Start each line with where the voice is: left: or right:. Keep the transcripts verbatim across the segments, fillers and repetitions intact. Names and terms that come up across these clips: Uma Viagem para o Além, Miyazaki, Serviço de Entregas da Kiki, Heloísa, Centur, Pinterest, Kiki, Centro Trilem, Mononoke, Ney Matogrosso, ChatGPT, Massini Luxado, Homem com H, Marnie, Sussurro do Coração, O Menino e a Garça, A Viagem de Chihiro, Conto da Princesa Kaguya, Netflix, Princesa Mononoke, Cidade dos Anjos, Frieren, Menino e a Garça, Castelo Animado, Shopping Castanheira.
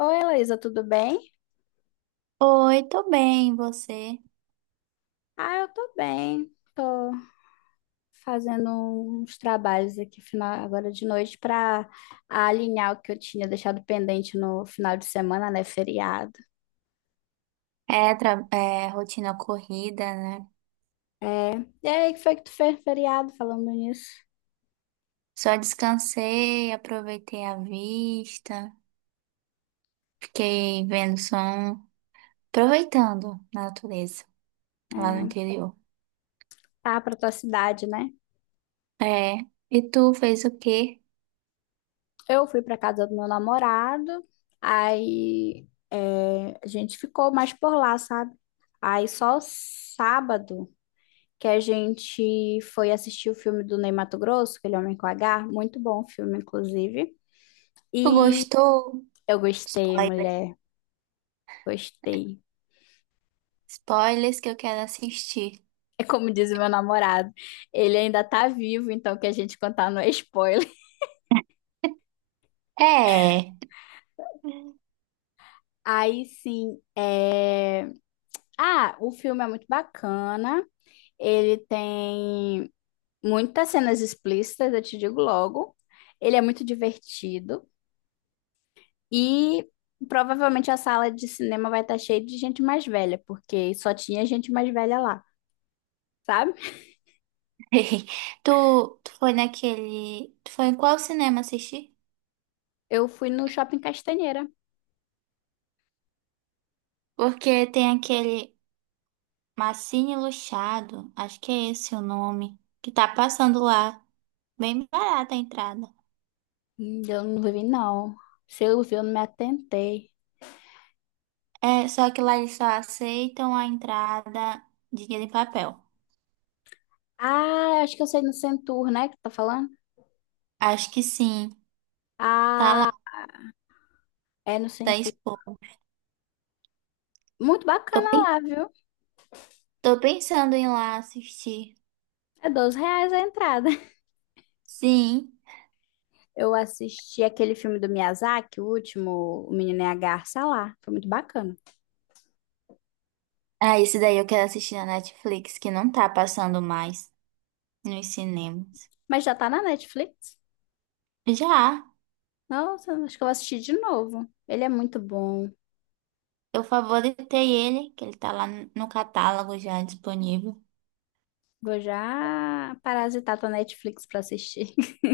left: Oi, Heloísa, tudo bem?
right: Oi, tô bem, e você?
left: Ah, eu tô bem. Tô fazendo uns trabalhos aqui final, agora de noite para alinhar o que eu tinha deixado pendente no final de semana, né? Feriado.
right: É, tra- é, rotina corrida, né?
left: É. E aí, o que foi que tu fez no feriado falando nisso?
right: Só descansei, aproveitei a vista, fiquei vendo som, aproveitando a natureza lá no interior.
left: Ah, pra tua cidade, né?
right: É, e tu fez o quê?
left: Eu fui pra casa do meu namorado, aí é, a gente ficou mais por lá, sabe? Aí só sábado. Que a gente foi assistir o filme do Ney Matogrosso, aquele Homem com H, muito bom o filme, inclusive.
right: Tu
left: E
right: gostou?
left: eu gostei,
right: Spoiler.
left: mulher, gostei.
right: Spoilers que eu quero assistir.
left: É como diz o meu namorado, ele ainda tá vivo, então o que a gente contar não é spoiler.
right: É.
left: Aí sim, é... ah, o filme é muito bacana, ele tem muitas cenas explícitas, eu te digo logo. Ele é muito divertido. E provavelmente a sala de cinema vai estar cheia de gente mais velha, porque só tinha gente mais velha lá, sabe?
right: Tu, tu foi naquele. Tu foi em qual cinema assistir?
left: Eu fui no Shopping Castanheira.
right: Porque tem aquele. Massini Luxado, acho que é esse o nome, que tá passando lá. Bem barata a entrada.
left: Hum, Eu não vi, não. Se eu vi, eu não me atentei.
right: É, só que lá eles só aceitam a entrada de dinheiro em papel.
left: Ah, acho que eu sei no Centur, né? Que tá falando?
right: Acho que sim. Tá lá,
left: Ah, é no
right: tá
left: Centur.
right: exposto.
left: Muito
right: Tô,
left: bacana
right: pen-
left: lá, viu?
right: tô pensando em ir lá assistir.
left: É doze reais a entrada.
right: Sim.
left: Eu assisti aquele filme do Miyazaki, o último, O Menino e a Garça lá. Foi muito bacana.
right: Ah, esse daí eu quero assistir na Netflix, que não tá passando mais nos cinemas.
left: Mas já tá na Netflix.
right: Já,
left: Nossa, acho que eu vou assistir de novo. Ele é muito bom.
right: eu favoritei ele, que ele tá lá no catálogo já disponível.
left: Vou já parasitar tua Netflix pra assistir.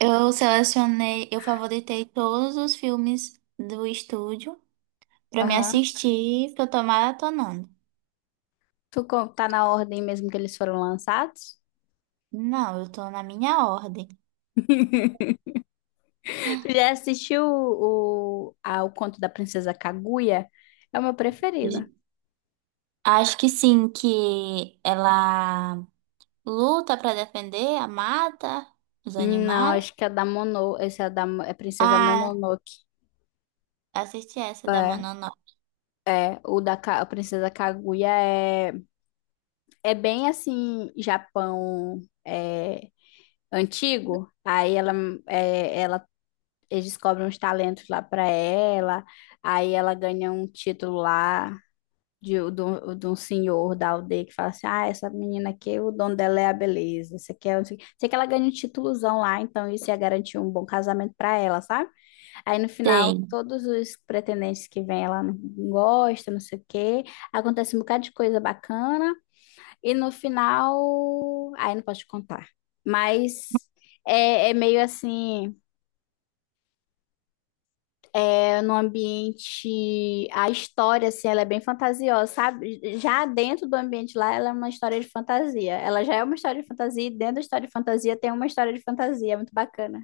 right: Eu selecionei, eu favoritei todos os filmes do estúdio pra me
left: Aham.
right: assistir, que eu tô maratonando.
left: Tu co- tá na ordem mesmo que eles foram lançados?
right: Não, eu tô na minha ordem.
left: Tu já assistiu o, o, a- o Conto da Princesa Kaguya? É o meu preferido.
right: J- Acho que sim, que ela luta pra defender a mata, os
left: Não,
right: animais.
left: acho que é da Mono. Esse é da é Princesa
right: Ah,
left: Mononoke.
right: assisti essa da
left: É,
right: Mononoke.
left: é, o da Ka- a Princesa Kaguya é, é bem assim, Japão é, antigo. Aí ela, é, ela eles descobrem uns talentos lá para ela, aí ela ganha um título lá de, de, de um senhor da aldeia que fala assim: ah, essa menina aqui, o dono dela é a beleza, você quer. Não sei o quê. Sei que ela ganha um títulozão lá, então isso ia garantir um bom casamento para ela, sabe? Aí no final,
right: Sei.
left: todos os pretendentes que vêm, ela não gosta, não sei o quê, acontece um bocado de coisa bacana, e no final. Aí não posso te contar. Mas é, é meio assim. É, no ambiente, a história, assim, ela é bem fantasiosa, sabe? Já dentro do ambiente lá, ela é uma história de fantasia. Ela já é uma história de fantasia e dentro da história de fantasia tem uma história de fantasia, é muito bacana.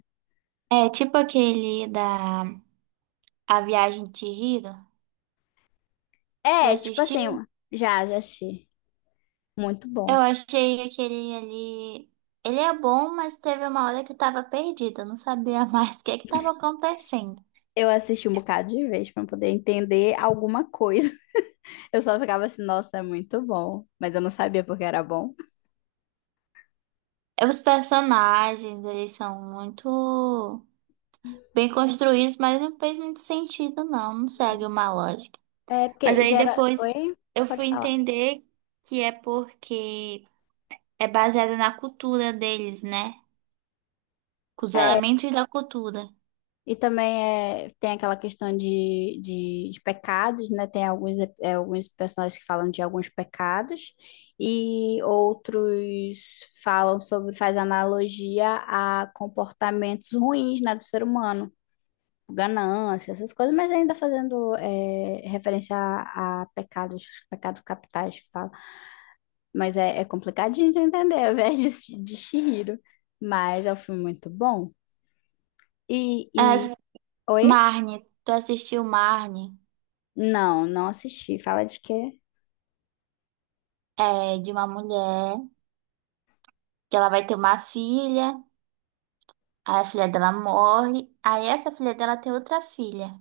right: É tipo aquele da A Viagem de Chihiro. Já
left: É, tipo
right: assisti?
left: assim, já, já assisti. Muito
right: Eu
left: bom.
right: achei aquele ali. Ele é bom, mas teve uma hora que eu tava perdida, eu não sabia mais o que é que tava acontecendo.
left: Eu assisti um bocado de vez para poder entender alguma coisa. Eu só ficava assim, nossa, é muito bom. Mas eu não sabia porque era bom.
right: É, os personagens, eles são muito bem construídos, mas não fez muito sentido, não, não segue uma lógica.
left: É,
right: Mas
left: porque
right: aí
left: gera...
right: depois
left: Oi?
right: eu
left: Pode
right: fui
left: falar.
right: entender que é porque é baseado na cultura deles, né? Com os
left: É,
right: elementos da cultura.
left: e também é, tem aquela questão de, de, de pecados, né? Tem alguns, ep- é, alguns personagens que falam de alguns pecados e outros falam sobre, faz analogia a comportamentos ruins, né, do ser humano, ganância, essas coisas, mas ainda fazendo é, referência a, a pecados, pecados capitais que fala. Mas é, é complicadinho de entender, ao invés de, de Chihiro. Mas é um filme muito bom. E, e...
right: As
left: Oi?
right: Marnie, tu assistiu Marnie?
left: Não, não assisti. Fala de quê?
right: É, de uma mulher. Que ela vai ter uma filha, aí a filha dela morre, aí essa filha dela tem outra filha.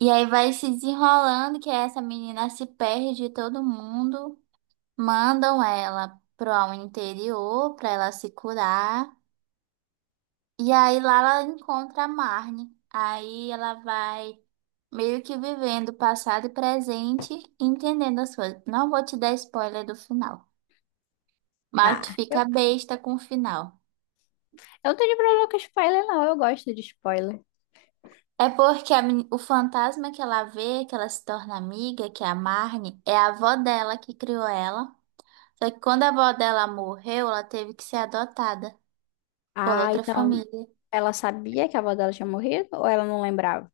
right: E aí vai se desenrolando que essa menina se perde, todo mundo mandam ela pro ao interior pra ela se curar. E aí lá ela encontra a Marne. Aí ela vai meio que vivendo passado e presente, entendendo as coisas. Não vou te dar spoiler do final, mas tu
left: Ah, eu,
right: fica besta com o final.
left: eu não tenho problema com spoiler, não. Eu gosto de spoiler.
right: É porque a meni- o fantasma que ela vê, que ela se torna amiga, que é a Marne, é a avó dela que criou ela. Só que quando a avó dela morreu, ela teve que ser adotada por
left: Ah,
right: outra
left: então
right: família.
left: ela sabia que a avó dela tinha morrido ou ela não lembrava?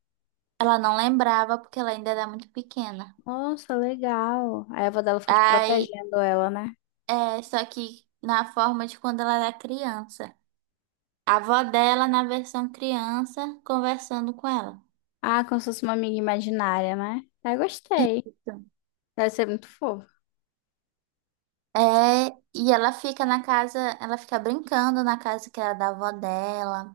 right: Ela não lembrava porque ela ainda era muito pequena.
left: Nossa, legal. Aí a avó dela ficou te
right: Aí,
left: protegendo ela, né?
right: é, só que na forma de quando ela era criança. A avó dela na versão criança conversando com ela.
left: Ah, como se fosse uma amiga imaginária, né? Ah, gostei.
right: Isso.
left: Deve ser muito fofo.
right: É, e ela fica na casa, ela fica brincando na casa que era da avó dela.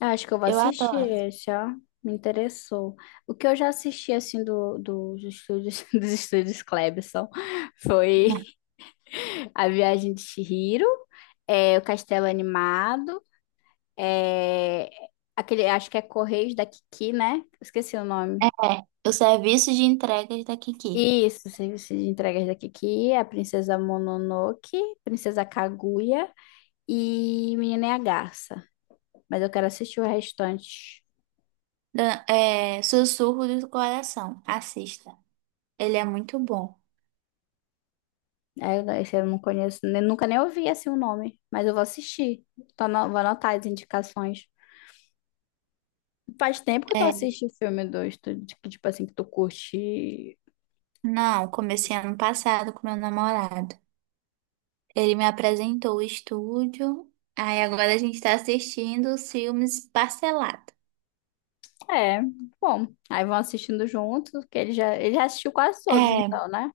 left: Ah, acho que eu vou
right: Eu
left: assistir
right: adoro.
left: esse, ó. Me interessou. O que eu já assisti, assim, do, dos estúdios, dos estúdios Cleberson foi. A Viagem de Chihiro, é, o Castelo Animado, é, aquele, acho que é Correios da Kiki, né? Esqueci o
right: É,
left: nome.
right: o serviço de entregas da Kiki.
left: Isso, Serviço de Entregas da Kiki, a Princesa Mononoke, Princesa Kaguya e Menina e a Garça. Mas eu quero assistir o restante.
right: Da- é, Sussurro do Coração. Assista. Ele é muito bom.
left: Aí eu- Esse eu não conheço, nem- nunca nem ouvi assim o nome, mas eu vou assistir. Tô ano- vou anotar as indicações. Faz tempo que tu
right: É,
left: assiste filme do estúdio, que, tipo assim, que tu curte.
right: não, comecei ano passado com meu namorado. Ele me apresentou o estúdio. Aí agora a gente tá assistindo os filmes parcelado.
left: É, bom. Aí vão assistindo juntos, que ele já, ele já assistiu quase todos,
right: É,
left: então, né?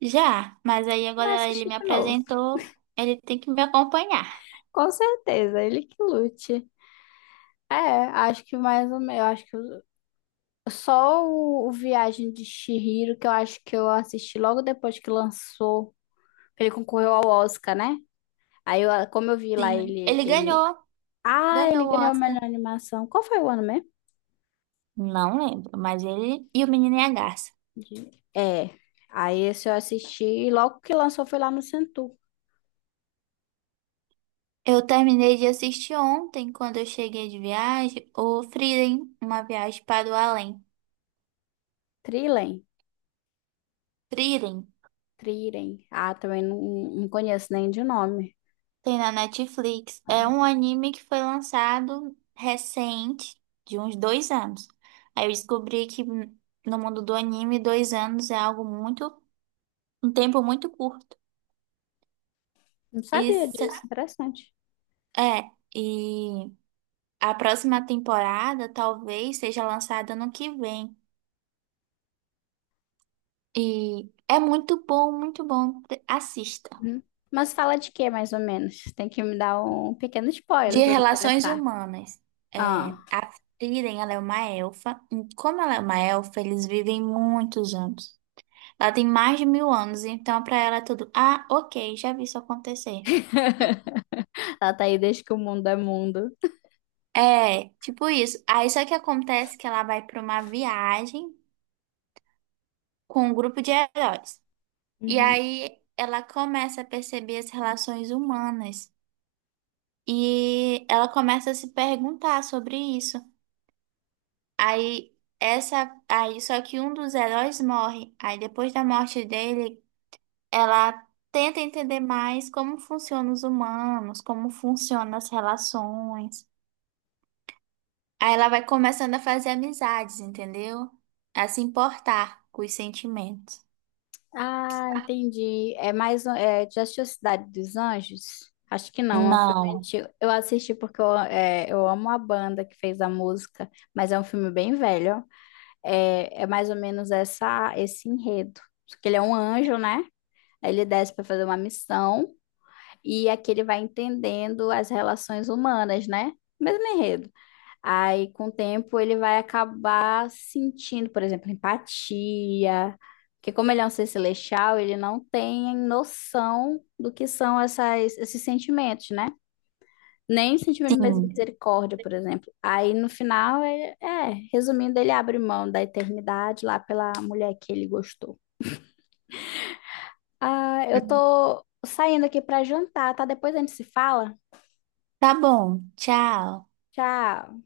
right: já, mas aí
left: Ele vai
right: agora ele
left: assistir
right: me
left: de novo.
right: apresentou. Ele tem que me acompanhar.
left: Com certeza, ele que lute. É, acho que mais ou menos, eu acho que o- só o, o Viagem de Chihiro, que eu acho que eu assisti logo depois que lançou, que ele concorreu ao Oscar, né? Aí, eu, como eu vi lá,
right: Sim,
left: ele,
right: ele
left: ele...
right: ganhou.
left: ah, ele
right: Ganhou o
left: ganhou a
right: Oscar.
left: melhor animação. Qual foi o ano mesmo?
right: Não lembro, mas ele e o Menino e a Garça.
left: De- É, aí esse eu assisti e logo que lançou foi lá no Centro
right: Eu terminei de assistir ontem, quando eu cheguei de viagem, o Frieren, Uma Viagem para o Além.
left: Trilem.
right: Frieren
left: Triren. Ah, também não, não conheço nem de nome.
right: tem na Netflix. É um anime que foi lançado recente, de uns dois anos. Aí eu descobri que hum, no mundo do anime, dois anos é algo muito, um tempo muito curto.
left: Não sabia
right: Isso
left: disso, interessante.
right: é. E a próxima temporada talvez seja lançada no que vem. E é muito bom, muito bom. Assista.
left: Uhum. Mas fala de quê, mais ou menos? Tem que me dar um pequeno
right: De
left: spoiler pra me
right: relações
left: interessar.
right: humanas,
left: Ah.
right: é, a Frieren, ela é uma elfa. E como ela é uma elfa, eles vivem muitos anos. Ela tem mais de mil anos, então pra ela é tudo. Ah, ok, já vi isso acontecer.
left: Ela tá aí desde que o mundo é mundo.
right: É, tipo isso. Aí só que acontece que ela vai pra uma viagem com um grupo de heróis. E
left: Uhum.
right: aí ela começa a perceber as relações humanas. E ela começa a se perguntar sobre isso. Aí essa aí só que um dos heróis morre. Aí depois da morte dele, ela tenta entender mais como funcionam os humanos, como funcionam as relações. Aí ela vai começando a fazer amizades, entendeu? A se importar com os sentimentos.
left: Ah, entendi. É mais um. É, já assistiu Cidade dos Anjos? Acho que não, é um filme
right: Não,
left: antigo. Eu assisti porque eu, é, eu amo a banda que fez a música, mas é um filme bem velho. Ó. É, é mais ou menos essa, esse enredo. Porque ele é um anjo, né? Aí ele desce para fazer uma missão e aqui ele vai entendendo as relações humanas, né? Mesmo enredo. Aí, com o tempo, ele vai acabar sentindo, por exemplo, empatia, porque como ele é um ser celestial, ele não tem noção do que são essas, esses sentimentos, né? Nem sentimento de
right: sim.
left: misericórdia, por exemplo. Aí, no final, é, é, resumindo, ele abre mão da eternidade lá pela mulher que ele gostou. Ah, eu tô saindo aqui pra jantar, tá? Depois a gente se fala.
right: Tá bom, tchau.
left: Tchau.